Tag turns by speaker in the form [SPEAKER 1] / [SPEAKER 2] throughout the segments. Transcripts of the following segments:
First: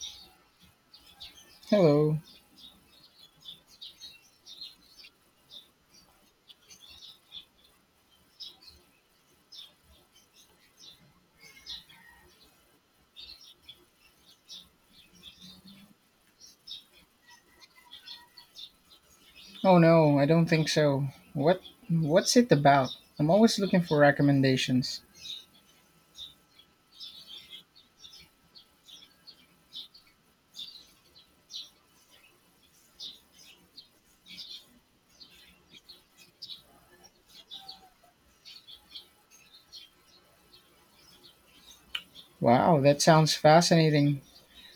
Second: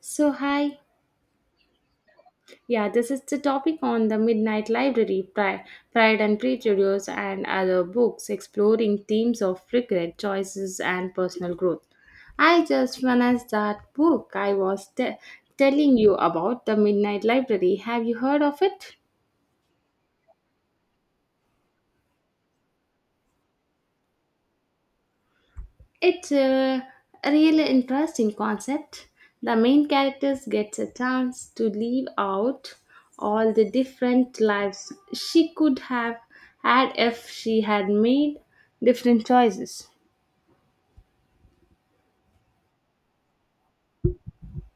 [SPEAKER 1] So, hi.
[SPEAKER 2] Hello.
[SPEAKER 1] Yeah, this is the topic on the Midnight Library, Pride and Prejudice, and other books exploring themes of regret, choices, and personal growth. I just finished that book I was telling you about, The Midnight Library. Have you heard of it?
[SPEAKER 2] Oh no, I don't think so. What what's it about? I'm always looking for recommendations.
[SPEAKER 1] It's a really interesting concept. The main characters gets a chance to live out all the different lives she could have had if she had made different choices.
[SPEAKER 2] Wow, that sounds fascinating.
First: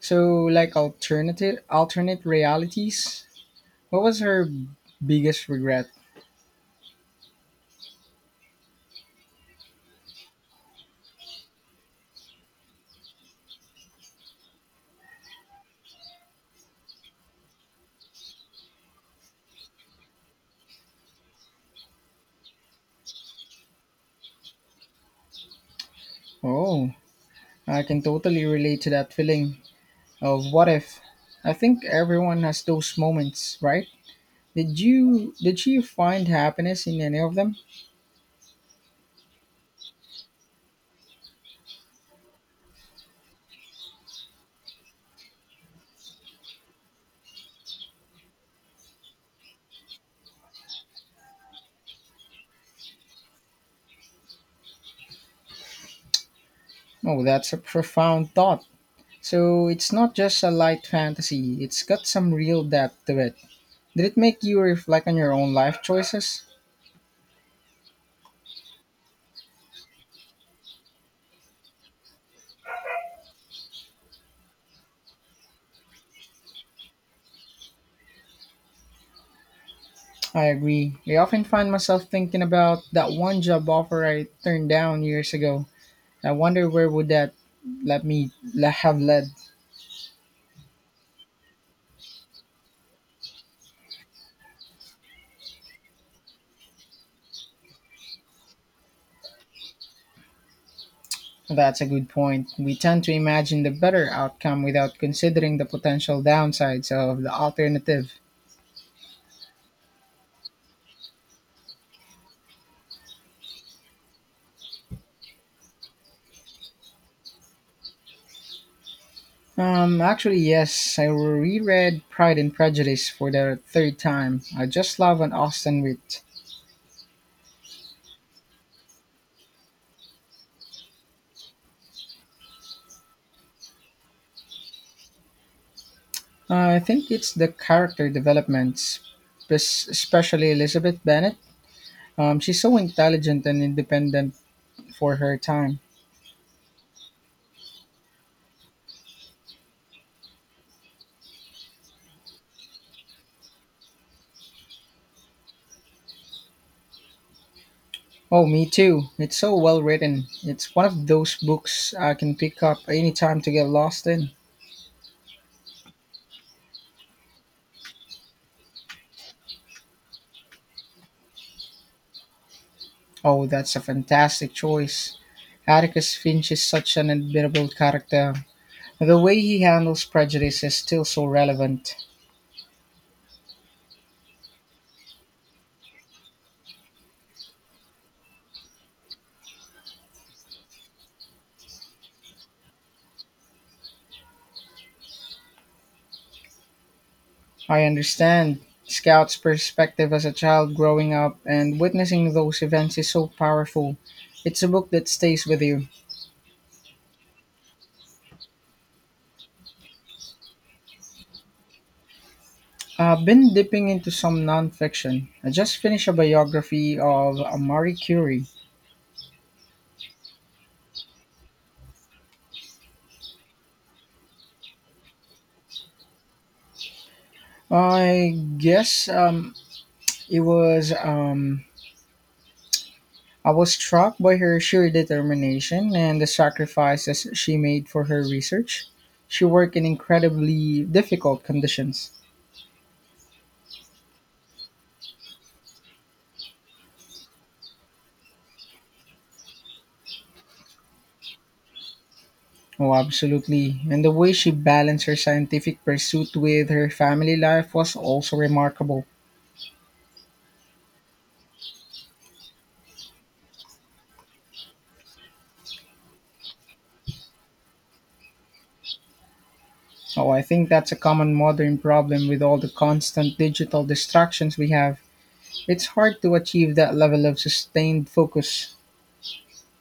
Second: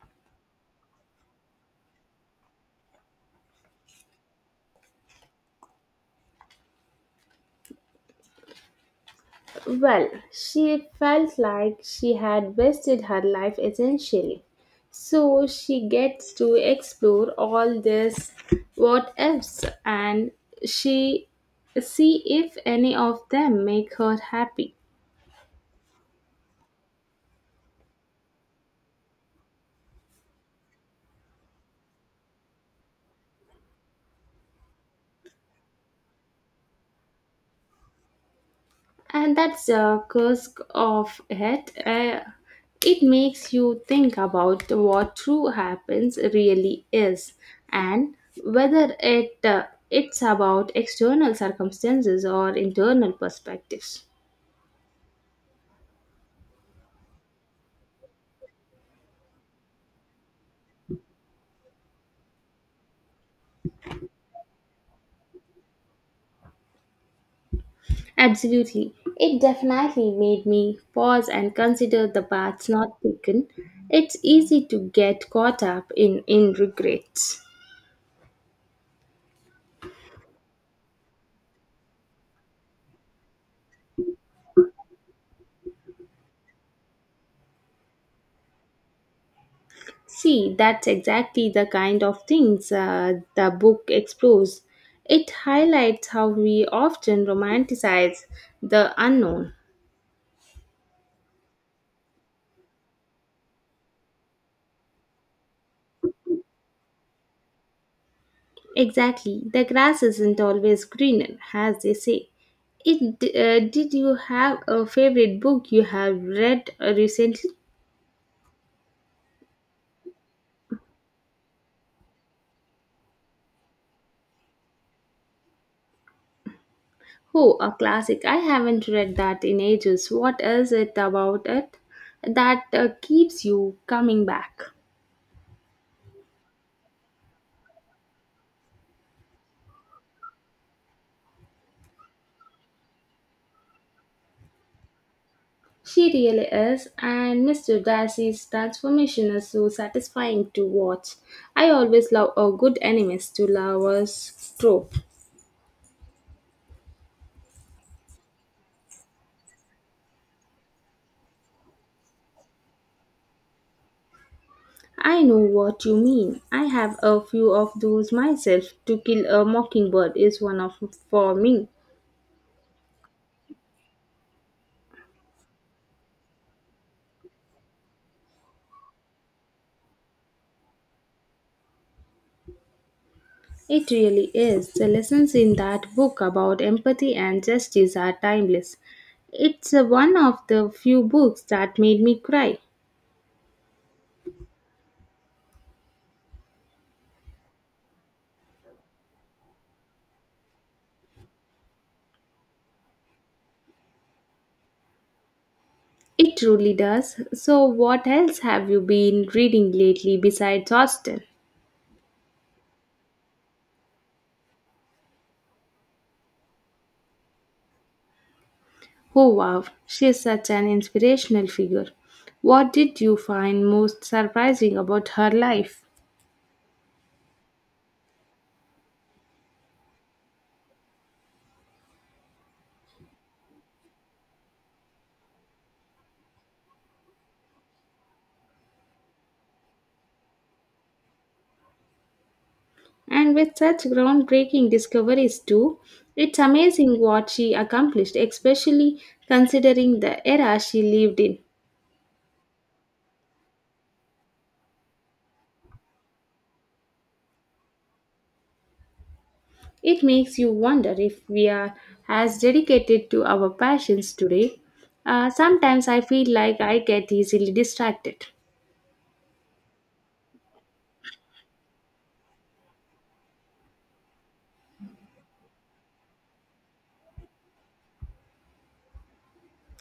[SPEAKER 2] So like alternative alternate realities? What was her biggest regret?
[SPEAKER 1] Well, she felt like she had wasted her life essentially. So she gets to explore all this what ifs and she see if any of them make her happy.
[SPEAKER 2] Oh, I can totally relate to that feeling of what if. I think everyone has those moments, right? Did you find happiness in any of them?
[SPEAKER 1] And that's the curse of it. It makes you think about what true happens really is, and whether it's about external circumstances or internal perspectives.
[SPEAKER 2] Oh, that's a profound thought. So it's not just a light fantasy, it's got some real depth to it. Did it make you reflect on your own life choices?
[SPEAKER 1] Absolutely, it definitely made me pause and consider the paths not taken. It's easy to get caught up in regrets.
[SPEAKER 2] I agree. I often find myself thinking about that one job offer I turned down years ago. I wonder where would that have led.
[SPEAKER 1] See, that's exactly the kind of things, the book explores. It highlights how we often romanticize the unknown.
[SPEAKER 2] That's a good point. We tend to imagine the better outcome without considering the potential downsides of the alternative.
[SPEAKER 1] Exactly, the grass isn't always greener, as they say. Did you have a favorite book you have read recently?
[SPEAKER 2] Actually, yes, I reread Pride and Prejudice for the third time. I just love an Austen wit.
[SPEAKER 1] Oh, a classic. I haven't read that in ages. What is it about it that keeps you coming back?
[SPEAKER 2] I think it's the character developments, especially Elizabeth Bennet. She's so intelligent and independent for her time.
[SPEAKER 1] She really is, and Mr. Darcy's transformation is so satisfying to watch. I always love a good enemies to lovers trope.
[SPEAKER 2] Oh, me too. It's so well written. It's one of those books I can pick up anytime to get lost in.
[SPEAKER 1] I know what you mean. I have a few of those myself. To kill a mockingbird is one of for me.
[SPEAKER 2] Oh, that's a fantastic choice. Atticus Finch is such an admirable character. The way he handles prejudice is still so relevant.
[SPEAKER 1] It really is. The lessons in that book about empathy and justice are timeless. It's one of the few books that made me cry.
[SPEAKER 2] I understand. Scout's perspective as a child growing up and witnessing those events is so powerful. It's a book that stays with you.
[SPEAKER 1] It truly does. So, what else have you been reading lately besides Austen?
[SPEAKER 2] I've been dipping into some nonfiction. I just finished a biography of Marie Curie.
[SPEAKER 1] Oh, wow, she is such an inspirational figure. What did you find most surprising about her life?
[SPEAKER 2] I guess it was. I was struck by her sheer determination and the sacrifices she made for her research. She worked in incredibly difficult conditions.
[SPEAKER 1] And with such groundbreaking discoveries, too, it's amazing what she accomplished, especially considering the era she lived in.
[SPEAKER 2] Oh, absolutely. And the way she balanced her scientific pursuit with her family life was also remarkable.
[SPEAKER 1] It makes you wonder if we are as dedicated to our passions today. Sometimes I feel like I get easily distracted.
[SPEAKER 2] Oh, I think that's a common modern problem with all the constant digital distractions we have. It's hard to achieve that level of sustained focus.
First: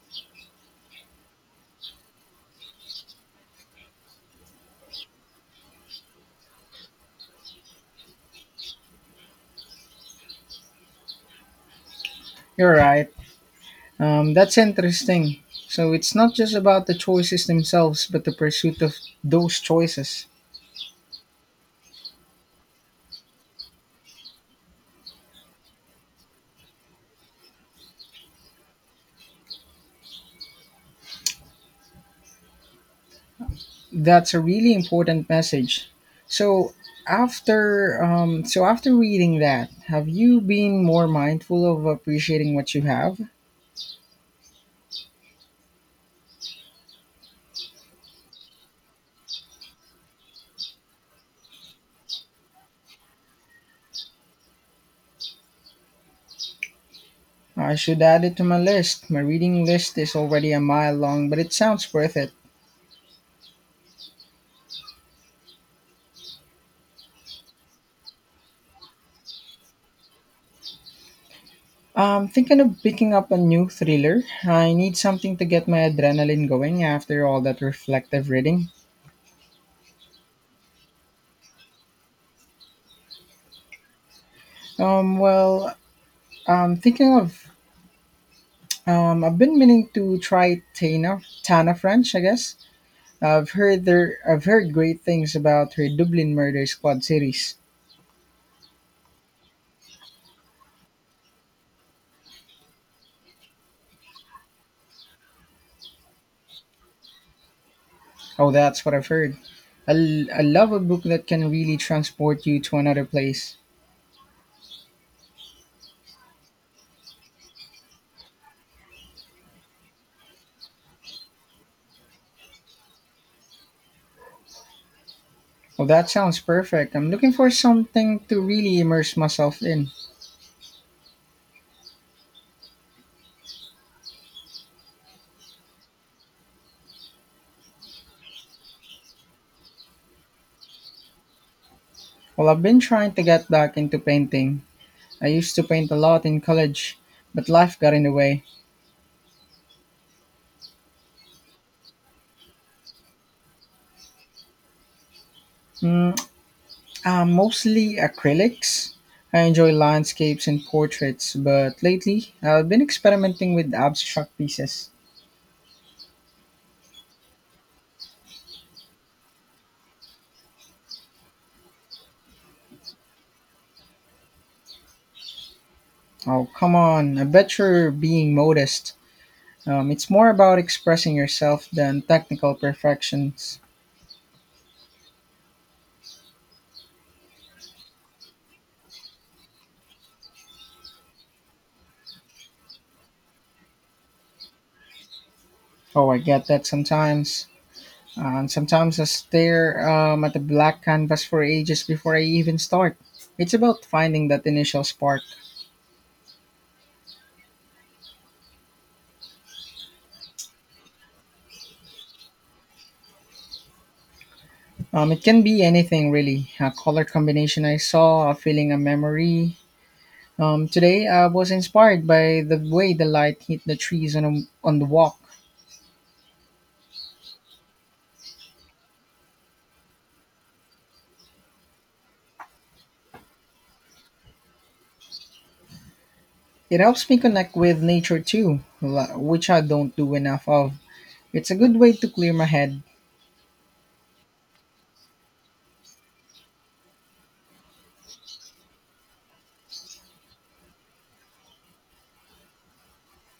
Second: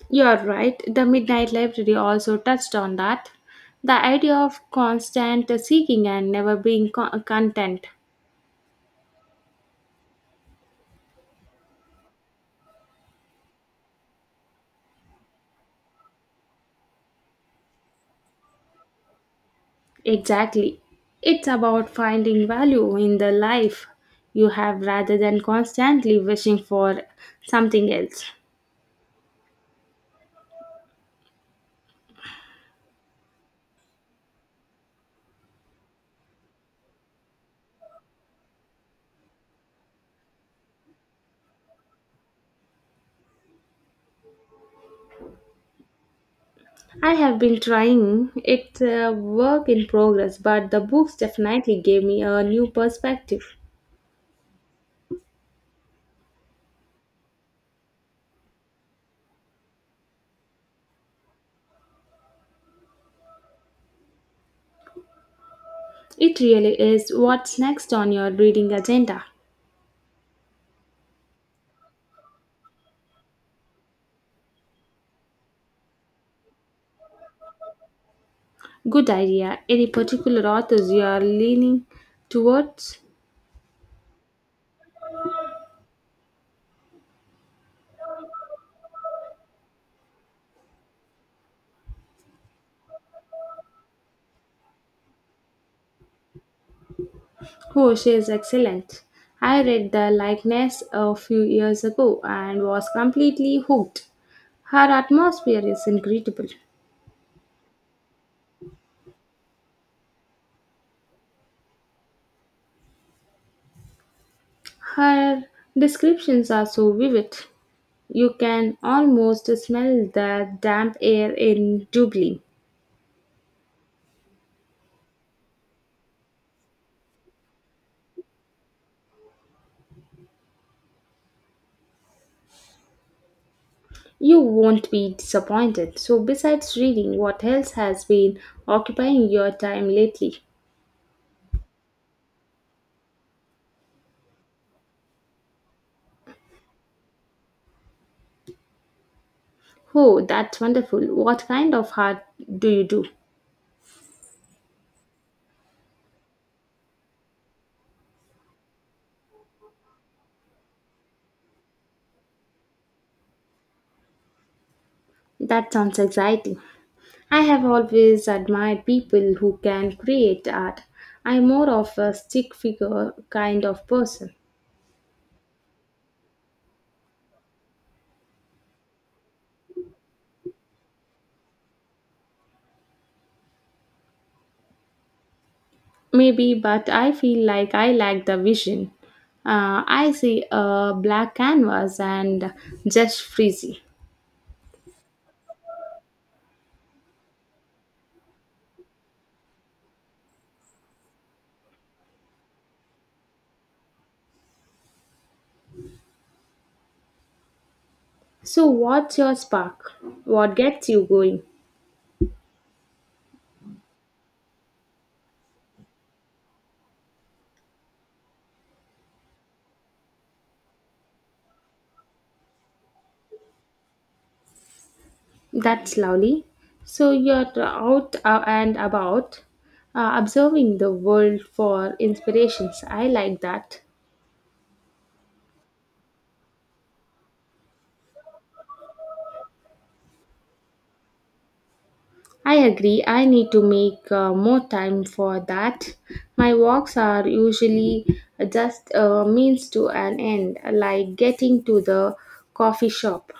[SPEAKER 1] You're right, the Midnight Library also touched on that. The idea of constant seeking and never being content.
[SPEAKER 2] You're right. That's interesting. So it's not just about the choices themselves, but the pursuit of those choices.
[SPEAKER 1] Exactly. It's about finding value in the life you have rather than constantly wishing for something else.
[SPEAKER 2] That's a really important message. So after reading that, have you been more mindful of appreciating what you have?
[SPEAKER 1] I have been trying. It's a work in progress, but the books definitely gave me a new perspective.
[SPEAKER 2] I should add it to my list. My reading list is already a mile long, but it sounds worth it.
[SPEAKER 1] It really is what's next on your reading agenda.
[SPEAKER 2] I'm thinking of picking up a new thriller. I need something to get my adrenaline going after all that reflective reading.
[SPEAKER 1] Good idea. Any particular authors you are leaning towards?
[SPEAKER 2] Well, I'm thinking of I've been meaning to try Tana French, I guess. I've heard great things about her Dublin Murder Squad series.
[SPEAKER 1] Oh, she is excellent. I read The Likeness a few years ago and was completely hooked. Her atmosphere is incredible.
[SPEAKER 2] Oh, that's what I've heard. I love a book that can really transport you to another place.
[SPEAKER 1] Her descriptions are so vivid. You can almost smell the damp air in Dublin.
[SPEAKER 2] Oh, that sounds perfect. I'm looking for something to really immerse myself in.
[SPEAKER 1] You won't be disappointed. So, besides reading, what else has been occupying your time lately?
[SPEAKER 2] Well, I've been trying to get back into painting. I used to paint a lot in college, but life got in the way.
[SPEAKER 1] Oh, that's wonderful. What kind of art do you do?
[SPEAKER 2] Mm, Mostly acrylics. I enjoy landscapes and portraits, but lately I've been experimenting with abstract pieces.
[SPEAKER 1] That sounds exciting. I have always admired people who can create art. I'm more of a stick figure kind of person.
[SPEAKER 2] Oh, come on. I bet you're being modest. It's more about expressing yourself than technical perfections.
[SPEAKER 1] Maybe, but I feel like I lack the vision. I see a black canvas and just freezy.
[SPEAKER 2] Oh, I get that sometimes. And sometimes I stare at the black canvas for ages before I even start. It's about finding that initial spark.
[SPEAKER 1] So, what's your spark? What gets you going?
[SPEAKER 2] It can be anything really a color combination I saw, a feeling, a memory. Today I was inspired by the way the light hit the trees on the walk.
[SPEAKER 1] That's lovely. So you're out and about, observing the world for inspirations. I like that.
[SPEAKER 2] It helps me connect with nature too, which I don't do enough of. It's a good way to clear my
[SPEAKER 1] I
[SPEAKER 2] head.
[SPEAKER 1] agree. I need to make more time for that. My walks are usually just a means to an end, like getting to the coffee shop.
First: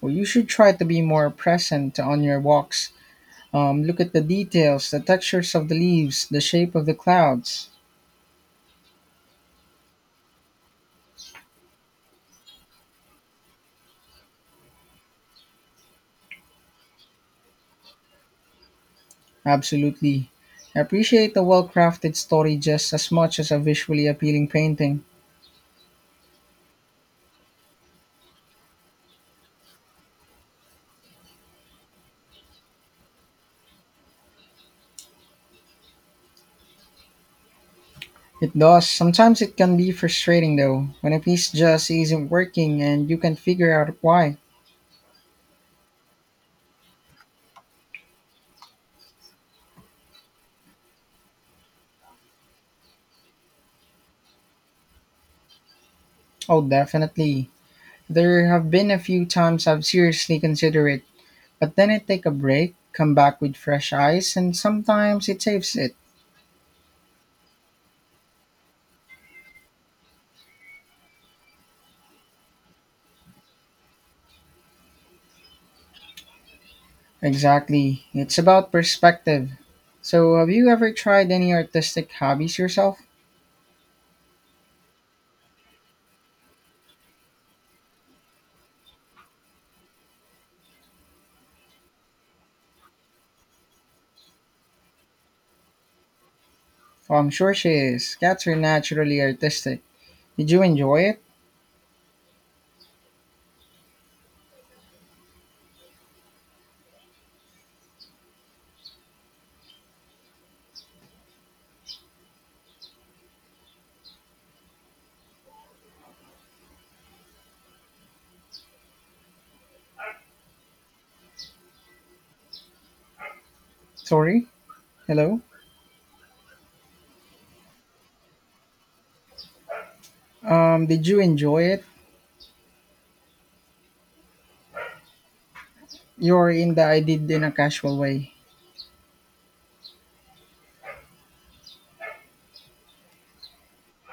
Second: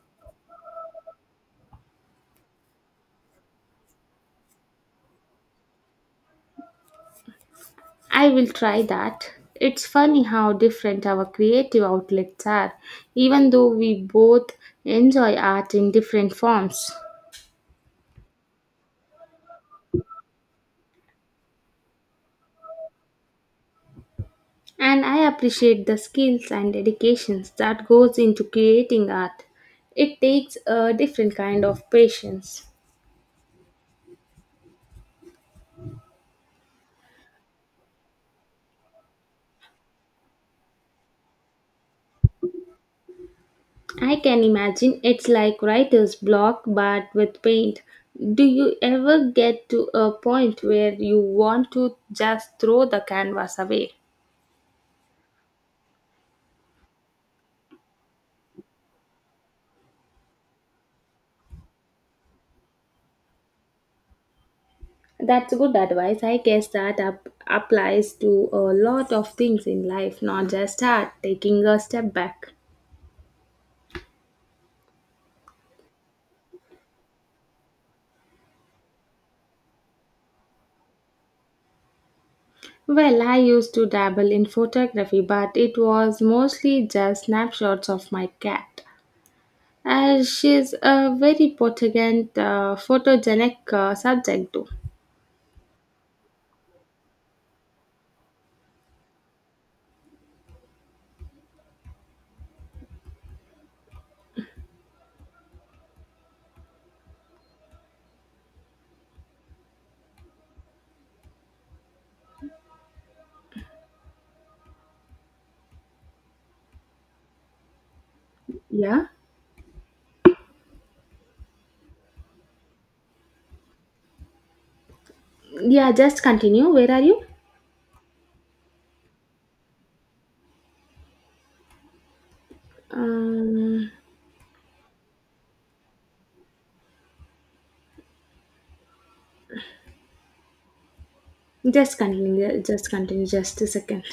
[SPEAKER 2] Well, you should try to be more present on your walks. Look at the details, the textures of the leaves, the shape of the clouds.
[SPEAKER 1] I will try that. It's funny how different our creative outlets are, even though we both enjoy art in different forms.
[SPEAKER 2] Absolutely. I appreciate a well crafted story just as much as a visually appealing painting.
[SPEAKER 1] And I appreciate the skills and dedications that goes into creating art. It takes a different kind of patience.
[SPEAKER 2] It does. Sometimes it can be frustrating though, when a piece just isn't working and you can figure out
[SPEAKER 1] I
[SPEAKER 2] why.
[SPEAKER 1] can imagine it's like writer's block but with paint. Do you ever get to a point where you want to just throw the canvas away?
[SPEAKER 2] Oh, definitely. There have been a few times I've seriously considered it, but then I take a break, come back with fresh eyes, and sometimes it
[SPEAKER 1] That's good
[SPEAKER 2] saves it.
[SPEAKER 1] advice. I guess applies to a lot of things in life, not just art, taking a step back.
[SPEAKER 2] Exactly. It's about perspective. So, have you ever tried any artistic hobbies yourself?
[SPEAKER 1] Well, I used to dabble in photography, but it was mostly just snapshots of my cat, as she's a very photogenic subject, though.
[SPEAKER 2] Oh, I'm sure she is. Cats are naturally artistic. Did you enjoy it?
[SPEAKER 1] Yeah,
[SPEAKER 2] Sorry? Hello?
[SPEAKER 1] yeah. Just continue. Where are you?
[SPEAKER 2] Did you enjoy it?
[SPEAKER 1] Um,
[SPEAKER 2] You're in the I did in a casual way.
[SPEAKER 1] just continue. Yeah, just continue. Just a second.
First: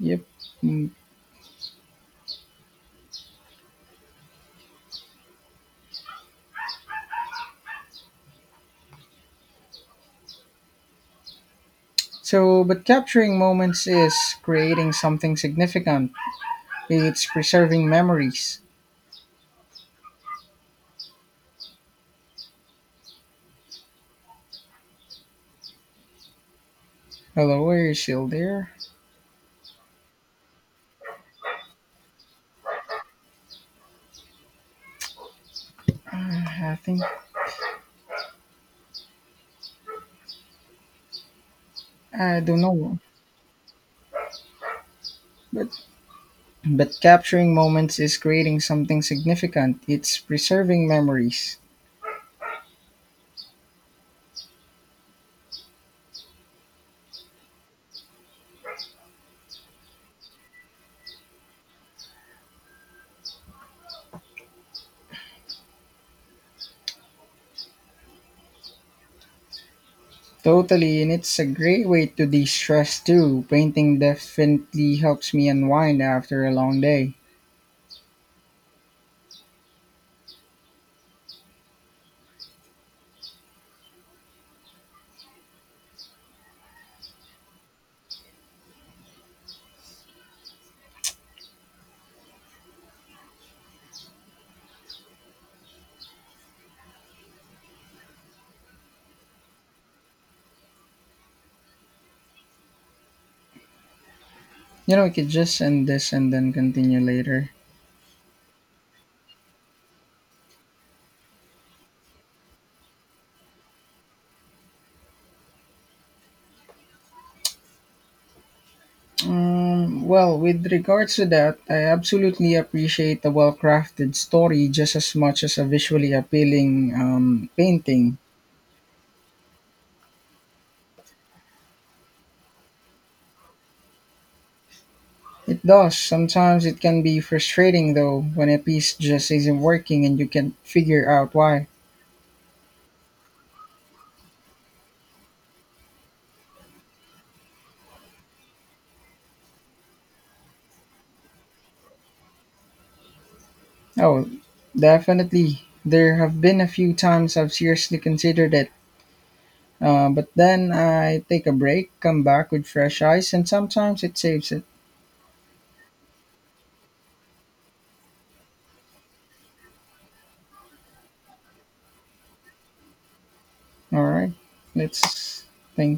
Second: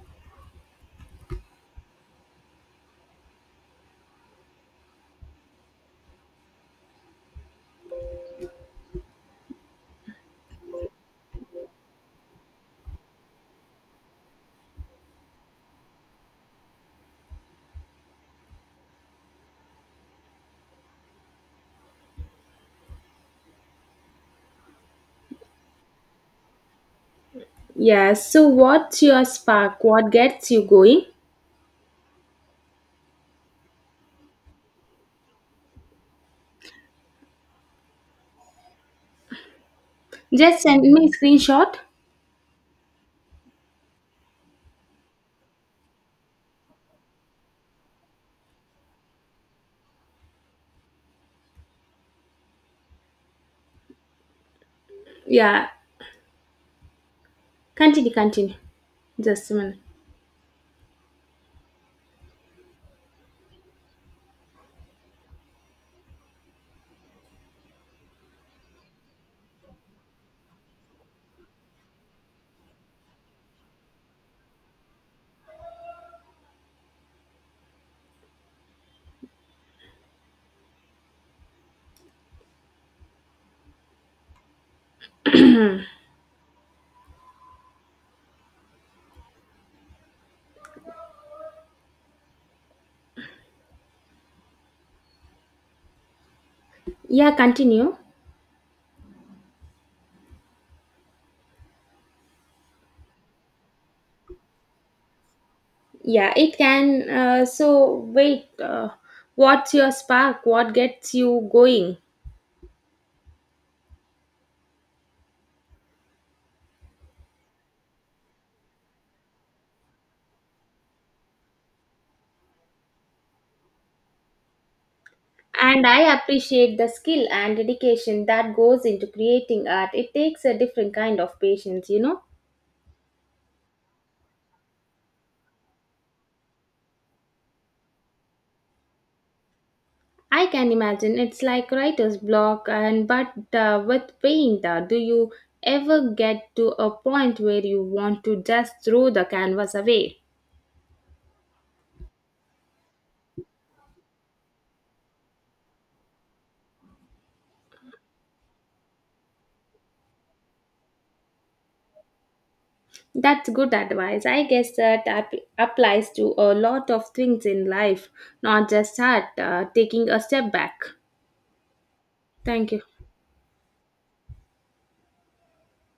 [SPEAKER 2] Yep. Mm. So, but capturing moments is creating something significant. It's preserving memories. Hello, are you
[SPEAKER 1] Yeah.
[SPEAKER 2] still
[SPEAKER 1] So,
[SPEAKER 2] there?
[SPEAKER 1] what's your spark? What gets you going?
[SPEAKER 2] I think
[SPEAKER 1] Just send me a screenshot.
[SPEAKER 2] I don't know, but capturing moments is creating something significant. It's preserving memories.
[SPEAKER 1] Yeah. Continue. Continue. Just a minute.
[SPEAKER 2] Totally, and it's a great way to de-stress too. Painting definitely helps me unwind after a long day.
[SPEAKER 1] Yeah. Continue.
[SPEAKER 2] You know, we could just end this
[SPEAKER 1] Yeah,
[SPEAKER 2] and then
[SPEAKER 1] it
[SPEAKER 2] continue
[SPEAKER 1] can. Uh,
[SPEAKER 2] later.
[SPEAKER 1] so, wait, uh, what's your spark? What gets you going?
[SPEAKER 2] Well, with regards to that, I absolutely appreciate a well crafted story just as much as a
[SPEAKER 1] And
[SPEAKER 2] visually
[SPEAKER 1] I appreciate the
[SPEAKER 2] appealing
[SPEAKER 1] skill and
[SPEAKER 2] painting.
[SPEAKER 1] dedication that goes into creating art. It takes a different kind of patience, you know.
[SPEAKER 2] It does. Sometimes it can be frustrating though when a piece just isn't working and you
[SPEAKER 1] I
[SPEAKER 2] can't
[SPEAKER 1] can
[SPEAKER 2] figure
[SPEAKER 1] imagine
[SPEAKER 2] out
[SPEAKER 1] it's
[SPEAKER 2] why.
[SPEAKER 1] like writer's block, and but with paint, do you ever get to a point where you want to just throw the canvas away?
[SPEAKER 2] Oh, definitely. There have been a few times I've seriously considered it, but then I take a break, come back with fresh eyes, and
[SPEAKER 1] That's good
[SPEAKER 2] sometimes it
[SPEAKER 1] advice. I
[SPEAKER 2] saves it.
[SPEAKER 1] guess applies to a lot of things in life, not just art. Taking a step back. Thank you.
[SPEAKER 2] All right. Let's. Thank